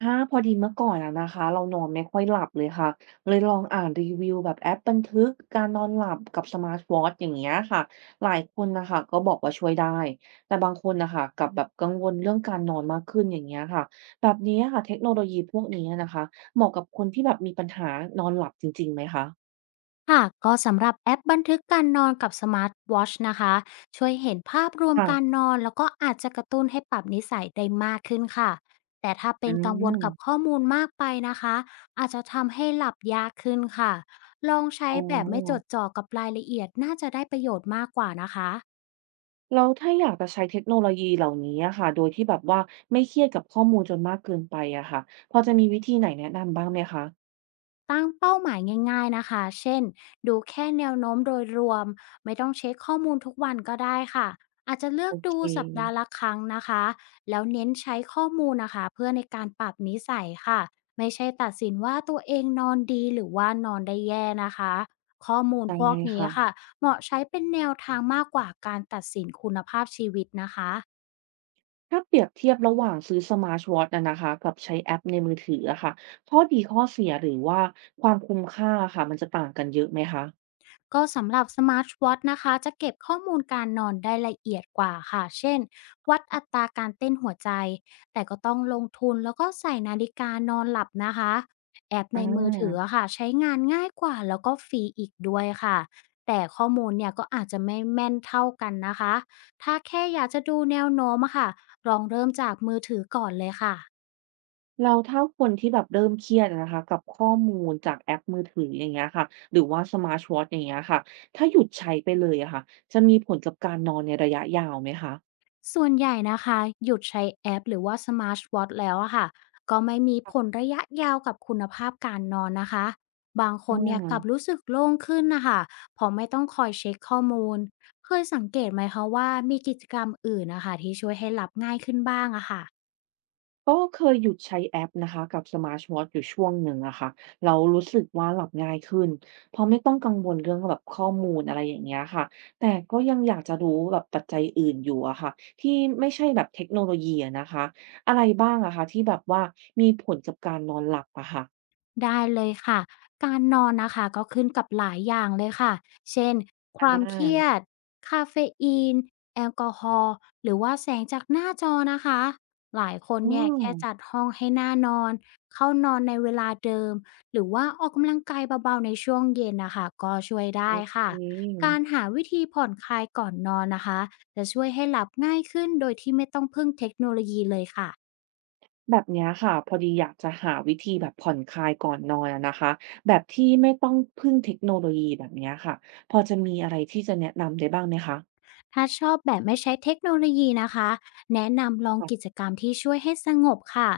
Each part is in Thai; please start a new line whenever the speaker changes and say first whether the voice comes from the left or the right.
right: ถ้าพอดีเมื่อก่อนอะนะคะเรานอนไม่ค่อยหลับเลยค่ะเลยลองอ่านรีวิวแบบแอปบันทึกการนอนหลับกับสมาร์ทวอทช์อย่างเงี้ยค่ะหลายคนนะคะก็บอกว่าช่วยได้แต่บางคนนะคะกลับแบบกังวลเรื่องการนอนมากขึ้นอย่างเงี้ยค่ะแบบนี้ค่ะเทคโนโลยีพวกนี้นะคะเหมาะกับคนที่แบบมีปัญหานอนหลับจริงๆไหมคะ
left: ค่ะก็สำหรับแอปบันทึกการนอนกับสมาร์ทวอชนะคะช่วยเห็นภาพรวม
right: ค่ะ
left: การนอนแล้วก็อาจจะกระตุ้นให้ปรับนิสัยได้มากขึ้นค่ะแต่ถ้าเป็
right: อื
left: นกังวลกับ
right: ม
left: ข้อมูลมากไปนะคะอาจจะทำให้หลับยากขึ้นค่ะลองใช้
right: อ๋อ
left: แบบไม่จดจ่อกับรายละเอียดน่าจะได้ประโยชน์มากกว่านะคะ
right: แล้วถ้าอยากจะใช้เทคโนโลยีเหล่านี้อะค่ะโดยที่แบบว่าไม่เครียดกับข้อมูลจนมากเกินไปอะค่ะพอจะมีวิธีไหนแนะนำบ้างไหมคะ
left: ตั้งเป้าหมายง่ายๆนะคะ เช่นดูแค่แนวโน้มโดยรวมไม่ต้องเช็คข้อมูลทุกวันก็ได้ค่ะอาจจะเลือ
right: โอ
left: ก
right: เค
left: ดูสัปดาห์ละครั้งนะคะแล้วเน้นใช้ข้อมูลนะคะเพื่อในการปรับนิสัยค่ะไม่ใช่ตัดสินว่าตัวเองนอนดีหรือว่านอนได้แย่นะคะข้อมูล
right: ได้
left: พวกนี้
right: ค่ะ
left: ค่ะเหมาะใช้เป็นแนวทางมากกว่าการตัดสินคุณภาพชีวิตนะคะ
right: ถ้าเปรียบเทียบระหว่างซื้อ Smartwatch อทช์อะนะคะกับใช้แอปในมือถืออะค่ะข้อดีข้อเสียหรือว่าความคุ้มค่าอะค่ะมันจะต่างกันเยอะไหมคะ
left: ก็สำหรับสมาร์ทวอทนะคะจะเก็บข้อมูลการนอนได้ละเอียดกว่าค่ะเช่นวัดอัตราการเต้นหัวใจแต่ก็ต้องลงทุนแล้วก็ใส่นาฬิกานอนหลับนะคะแอปใน
right: อา
left: มือถืออะค่ะใช้งานง่ายกว่าแล้วก็ฟรีอีกด้วยค่ะแต่ข้อมูลเนี่ยก็อาจจะไม่แม่นเท่ากันนะคะถ้าแค่อยากจะดูแนวโน้มอะค่ะลองเริ่มจากมือถือก่อนเลยค่ะ
right: แล้วถ้าคนที่แบบเริ่มเครียดอะนะคะกับข้อมูลจากแอปมือถืออย่างเงี้ยค่ะ หรือว่า Smartwatch อทช์อย่างเงี้ยค่ะ ถ้าหยุดใช้ไปเลยอะค่ะจะมีผลกับการนอนในระยะยาวไหมคะ
left: ส่วนใหญ่นะคะหยุดใช้แอปหรือว่าสมาร์ทวอทช์แล้วอะค่ะก็ไม่มีผลระยะยาวกับคุณภาพการนอนนะคะบางค
right: อ
left: นเนี่ยกลับ
right: า
left: รู้สึกโล่งขึ้นนะคะเพอไม่ต้องคอยเช็คข้อมูลเคยสังเกตไหมคะว่ามีกิจกรรมอื่นนะคะที่ช่วยให้หลับง่ายขึ้นบ้างอะค่ะ
right: ก็เคยหยุดใช้แอปนะคะกับ Smartwatch อทช์อยู่ช่วงหนึ่งอะค่ะเรารู้สึกว่าหลับง่ายขึ้นเพราะไม่ต้องกังวลเรื่องแบบข้อมูลอะไรอย่างเงี้ยค่ะแต่ก็ยังอยากจะรู้แบบปัจจัยอื่นอยู่อะค่ะที่ไม่ใช่แบบเทคโนโลยีอะนะคะอะไรบ้างอะคะที่แบบว่ามีผลกับการนอนหลับอะค่ะ
left: ได้เลยค่ะ การนอนนะคะก็ขึ้นกับหลายอย่างเลยค่ะ เช่นค
right: อ
left: วามเครีย
right: า
left: ด คาเฟอีน แอลกอฮอล์หรือว่าแสงจากหน้าจอนะคะ หลายคน
right: ออ
left: เนี่ยแค่จัดห้องให้หน้านอน เข้านอนในเวลาเดิม หรือว่าออกกำลังกายเบาๆในช่วงเย็นนะคะก็ช่วย
right: โอ
left: ได้
right: เค
left: ค่ะ การหาวิธีผ่อนคลายก่อนนอนนะคะจะช่วยให้หลับง่ายขึ้นโดยที่ไม่ต้องพึ่งเทคโนโลยีเลยค่ะ
right: แบบเนี้ยค่ะพอดีอยากจะหาวิธีแบบผ่อนคลายก่อนนอนอะนะคะแบบที่ไม่ต้องพึ่งเทคโนโลยีแบบเนี้ยค่ะพอจะมีอะไรที่จะแนะนำได้บ้างไหมคะ
left: ถ้าชอบแบบไม่ใช้เทคโนโลยีนะคะ แนะนำลองกิจ
right: ค่ะ
left: กรรมที่ช่วยให้สงบค่ะ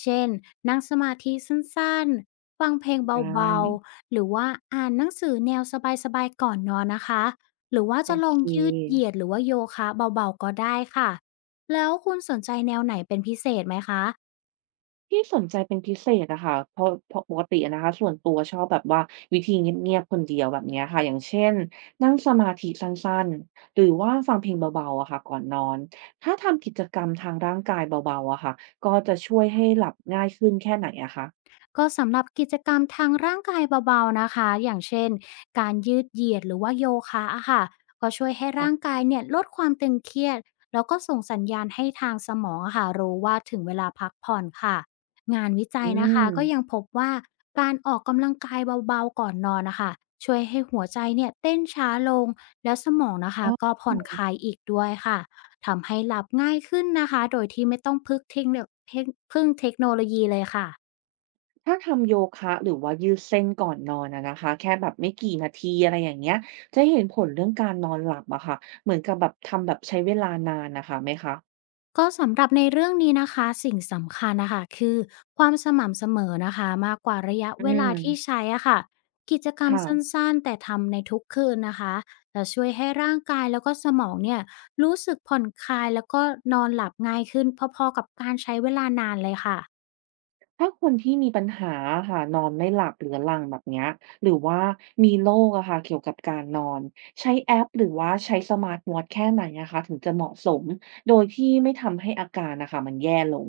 left: เช่นนั่งสมาธิสั้นๆ ฟังเพลง
right: ได
left: เบา
right: ้
left: ๆ หรือว่าอ่านหนังสือแนวสบายๆก่อนนอนนะคะ หรือว่า
right: โอ
left: จะล
right: เค
left: องยืดเหยียดหรือว่าโยคะเบาๆก็ได้ค่ะ แล้วคุณสนใจแนวไหนเป็นพิเศษไหมคะ
right: ที่สนใจเป็นพิเศษอะค่ะเพราะปกติอะนะคะส่วนตัวชอบแบบว่าวิธีเงียบๆคนเดียวแบบเนี้ยค่ะอย่างเช่นนั่งสมาธิสั้นๆหรือว่าฟังเพลงเบาๆอะค่ะก่อนนอนถ้าทำกิจกรรมทางร่างกายเบาๆอะค่ะก็จะช่วยให้หลับง่ายขึ้นแค่ไหนอะคะ
left: ก็สำหรับกิจกรรมทางร่างกายเบาๆนะคะอย่างเช่นการยืดเหยียดหรือว่าโยคะอะค่ะก็ช่วยให้ร่าง
right: ค่ะ
left: กายเนี่ยลดความตึงเครียดแล้วก็ส่งสัญญาณให้ทางสมองอะค่ะรู้ว่าถึงเวลาพักผ่อนค่ะงานวิจั
right: อื
left: ยนะ
right: ม
left: คะก็ยังพบว่าการออกกำลังกายเบาๆก่อนนอนนะคะช่วยให้หัวใจเนี่ยเต้นช้าลงแล้วสมองนะ
right: อ๋
left: คะ
right: อ
left: ก็ผ่อนคลายอีกด้วยค่ะทำให้หลับง่ายขึ้นนะคะโดยที่ไม่ต้องพึ่งเทคโนพึ่งเทคโนโลยีเลยค่ะ
right: ถ้าทำโยคะหรือว่ายืดเส้นก่อนนอนอะนะคะแค่แบบไม่กี่นาทีอะไรอย่างเงี้ยจะเห็นผลเรื่องการนอนหลับอะค่ะเหมือนกับแบบทำแบบใช้เวลานานน่ะค่ะไหมคะ
left: ก็สำหรับในเรื่องนี้นะคะสิ่งสำคัญนะคะคือความสม่ำเสมอนะคะมากกว่าระยะ
right: อื
left: เวลาที่
right: ม
left: ใช้อะค่ะกิจกรรม
right: ค่ะ
left: สั้นๆแต่ทำในทุกคืนนะคะจะช่วยให้ร่างกายแล้วก็สมองเนี่ยรู้สึกผ่อนคลายแล้วก็นอนหลับง่ายขึ้นพอๆกับการใช้เวลานานเลยค่ะ
right: ถ้าคนที่มีปัญหาอะค่ะนอนไม่หลับเรื้อรังแบบเนี้ยหรือว่ามีโรคอะค่ะเกี่ยวกับการนอนใช้แอปหรือว่าใช้สมาร์ตวอตช์แค่ไหนอะคะถึงจะเหมาะสมโดยที่ไม่ทำให้อาการน่ะค่ะมันแย่ลง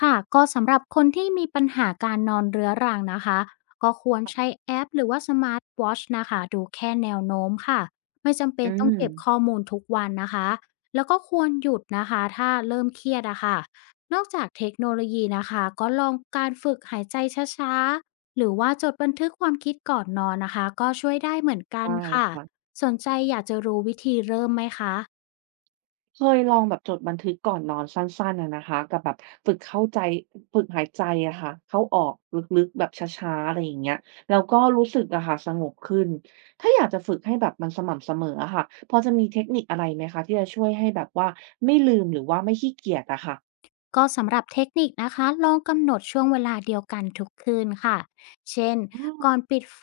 left: ค่ะก็สำหรับคนที่มีปัญหาการนอนเรื้อรังนะคะก็ควรใช้
right: ค่ะ
left: แอปหรือว่าสมาร์ทวอทชนะคะดูแค่แนวโน้มค่ะไม่จำเป็
right: อื
left: นต้อง
right: ม
left: เก็บข้อมูลทุกวันนะคะแล้วก็ควรหยุดนะคะถ้าเริ่มเครียดอะค่ะนอกจากเทคโนโลยีนะคะก็ลองการฝึกหายใจช้าๆหรือว่าจดบันทึกความคิดก่อนนอนนะคะก็ช่วยได้เหมือนกัน
right: ได้
left: ค่ะ
right: ค่ะ
left: สนใจอยากจะรู้วิธีเริ่มไหมคะ
right: เคยลองแบบจดบันทึกก่อนนอนสั้นๆอะนะคะกับแบบฝึกเข้าใจฝึกหายใจอะค่ะเข้าออกลึกๆแบบช้าๆอะไรอย่างเงี้ยแล้วก็รู้สึกอะค่ะสงบขึ้นถ้าอยากจะฝึกให้แบบมันสม่ำเสมออะค่ะพอจะมีเทคนิคอะไรไหมคะที่จะช่วยให้แบบว่าไม่ลืมหรือว่าไม่ขี้เกียจอะค่ะ
left: ก็สำหรับเทคนิคนะคะลองกำหนดช่วงเวลาเดียวกันทุกคืนค่ะเช่น
right: อื
left: ก่อน
right: ม
left: ปิดไฟ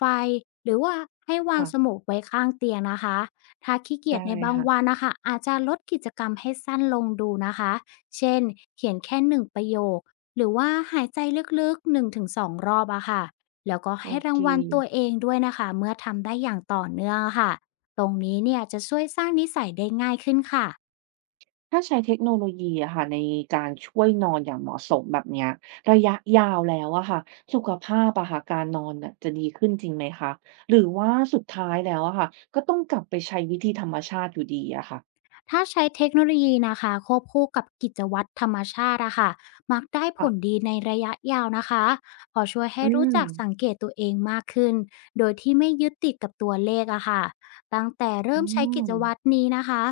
left: หรือว่าให้วาง
right: ค่ะ
left: สมุดไว้ข้างเตียงนะคะถ้าขี้เกี
right: ได้
left: ยจในบางวัน
right: ค่ะ
left: นะคะอาจจะลดกิจกรรมให้สั้นลงดูนะคะเช่นเขียนแค่หนึ่งประโยคหรือว่าหายใจลึกๆ1-2รอบอะค่ะแล้วก็
right: โอ
left: ให้รา
right: เค
left: งวัลตัวเองด้วยนะคะเมื่อทำได้อย่างต่อเนื่องอะค่ะตรงนี้เนี่ยจะช่วยสร้างนิสัยได้ง่ายขึ้นค่ะ
right: ถ้าใช้เทคโนโลยีอะค่ะในการช่วยนอนอย่างเหมาะสมแบบเนี้ยระยะยาวแล้วอะค่ะสุขภาพอะค่ะการนอนน่ะจะดีขึ้นจริงไหมคะหรือว่าสุดท้ายแล้วอะค่ะก็ต้องกลับไปใช้วิธีธรรมชาติอยู่ดีอะค่ะ
left: ถ้าใช้เทคโนโลยีนะคะควบคู่กับกิจวัตรธรรมชาติอะค่ะมักได้ผล
right: ค่ะ
left: ดีในระยะยาวนะคะพอช่วย
right: อื
left: ให้รู้จักสั
right: ม
left: งเกตตัวเองมากขึ้นโดยที่ไม่ยึดติดกับตัวเลขอะค่ะตั้งแต่
right: อื
left: เริ่มใช้
right: ม
left: กิจวัตรนี้นะคะ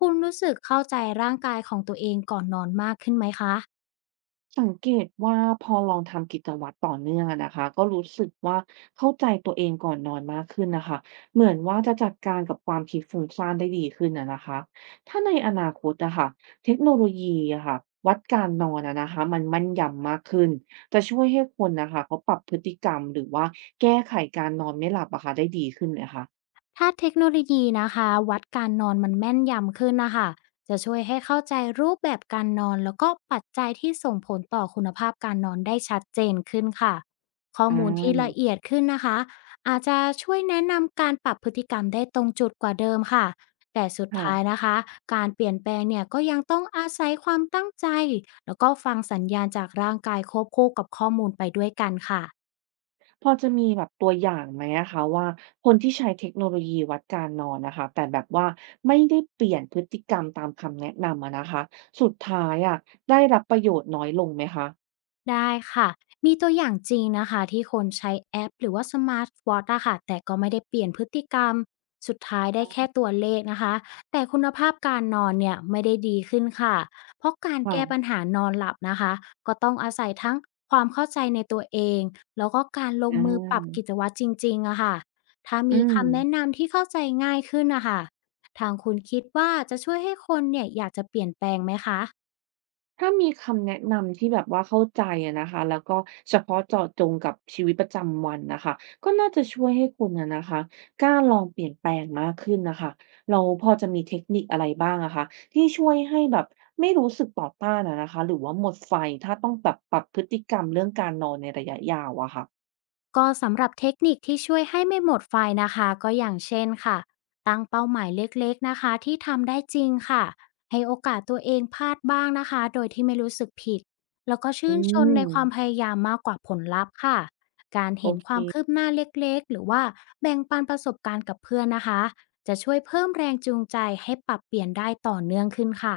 left: คุณรู้สึกเข้าใจร่างกายของตัวเองก่อนนอนมากขึ้นไหมคะ
right: สังเกตว่าพอลองทำกิจวัตรต่อเนื่องอะนะคะก็รู้สึกว่าเข้าใจตัวเองก่อนนอนมากขึ้นนะคะเหมือนว่าจะจัดการกับความคิดฟุ้งซ่านได้ดีขึ้นอะนะคะถ้าในอนาคตนะคะเทคโนโลยีอะค่ะวัดการนอนอะนะคะมันมั่นยำมากขึ้นจะช่วยให้คนนะคะเขาปรับพฤติกรรมหรือว่าแก้ไขการนอนไม่หลับอะค่ะได้ดีขึ้นเลยคะ
left: ถ้าเทคโนโลยีนะคะวัดการนอนมันแม่นยำขึ้นนะคะจะช่วยให้เข้าใจรูปแบบการนอนแล้วก็ปัจจัยที่ส่งผลต่อคุณภาพการนอนได้ชัดเจนขึ้นค่ะข้อ
right: อ
left: มูลที่ละ
right: า
left: เอียดขึ้นนะคะอาจจะช่วยแนะนำการปรับพฤติกรรมได้ตรงจุดกว่าเดิมค่ะแต่สุดท้าย
right: ค่ะ
left: นะคะการเปลี่ยนแปลงเนี่ยก็ยังต้องอาศัยความตั้งใจแล้วก็ฟังสัญญาณจากร่างกายควบคู่กับข้อมูลไปด้วยกันค่ะ
right: พอจะมีแบบตัวอย่างไหมอะคะว่าคนที่ใช้เทคโนโลยีวัดการนอนนะคะแต่แบบว่าไม่ได้เปลี่ยนพฤติกรรมตามคำแนะนำอะนะคะสุดท้ายอะได้รับประโยชน์น้อยลงไหมคะ
left: ได้ค่ะ มีตัวอย่างจริงนะคะที่คนใช้แอปหรือว่าสมาร์ทวอทช์อะค่ะแต่ก็ไม่ได้เปลี่ยนพฤติกรรมสุดท้ายได้แค่ตัวเลขนะคะแต่คุณภาพการนอนเนี่ยไม่ได้ดีขึ้นค่ะเพราะการแก้ปัญ
right: ค่ะ
left: หานอนหลับนะคะก็ต้องอาศัยทั้งความเข้าใจในตัวเองแล้วก็การลง
right: อ
left: มือปรับกิ
right: า
left: จวัตรจริงๆอะค่ะถ้า
right: อื
left: มี
right: ม
left: คำแนะนำที่เข้าใจง่ายขึ้นนะคะทางคุณคิดว่าจะช่วยให้คนเนี่ยอยากจะเปลี่ยนแปลงไหมคะ
right: ถ้ามีคำแนะนำที่แบบว่าเข้าใจอะนะคะแล้วก็เฉพาะเจาะจงกับชีวิตประจำวันนะคะก็น่าจะช่วยให้คุณอะนะคะกล้าลองเปลี่ยนแปลงมากขึ้นนะคะเราพอจะมีเทคนิคอะไรบ้างอะคะที่ช่วยให้แบบไม่รู้สึกต่อต้านอะนะคะหรือว่าหมดไฟถ้าต้องแบบปรับพฤติกรรมเรื่องการนอนในระยะยาวอะค่ะ
left: ก็สำหรับเทคนิคที่ช่วยให้ไม่หมดไฟนะคะก็อย่างเช่นค่ะตั้งเป้าหมายเล็กๆนะคะที่ทำได้จริงค่ะให้โอกาสตัวเองพลาดบ้างนะคะโดยที่ไม่รู้สึกผิดแล้วก็
right: อื
left: ชื่นชมใน
right: ม
left: ความพยายามมากกว่าผลลัพธ์ค่ะการ
right: โอ
left: เห็นความคื
right: เค
left: บหน้าเล็กๆหรือว่าแบ่งปันประสบการณ์กับเพื่อนนะคะจะช่วยเพิ่มแรงจูงใจให้ปรับเปลี่ยนได้ต่อเนื่องขึ้นค่ะ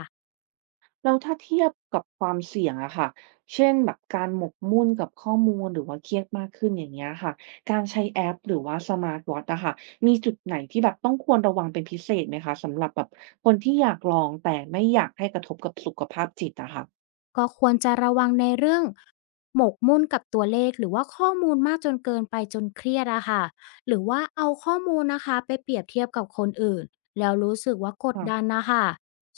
right: แล้วถ้าเทียบกับความเสี่ยงอะค่ะเช่นแบบการหมกมุ่นกับข้อมูลหรือว่าเครียดมากขึ้นอย่างเงี้ยค่ะการใช้แอปหรือว่าสมาร์ทวอตอะค่ะมีจุดไหนที่แบบต้องควรระวังเป็นพิเศษไหมคะสำหรับแบบคนที่อยากลองแต่ไม่อยากให้กระทบกับสุขภาพจิตอะค่ะ
left: ก็ควรจะระวังในเรื่องหมกมุ่นกับตัวเลขหรือว่าข้อมูลมากจนเกินไปจนเครียดอะค่ะหรือว่าเอาข้อมูลนะคะไปเปรียบเทียบกับคนอื่นแล้วรู้สึกว่ากดดัน
right: ค่ะ
left: นะคะ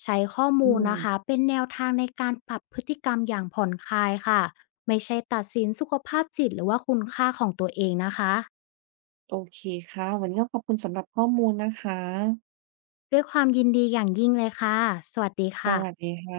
left: ใช้ข้อ
right: อื
left: มูล
right: ม
left: นะคะเป็นแนวทางในการปรับพฤติกรรมอย่างผ่อนคลายค่ะไม่ใช่ตัดสินสุขภาพจิตหรือว่าคุณค่าของตัวเองนะคะ
right: โอเคค่ะ วันนี้ก็ขอบคุณสำหรับข้อมูลนะคะ
left: ด้วยความยินดีอย่างยิ่งเลยค่ะสวัสดี
right: ส
left: ค่ะ
right: วัสดีค่ะ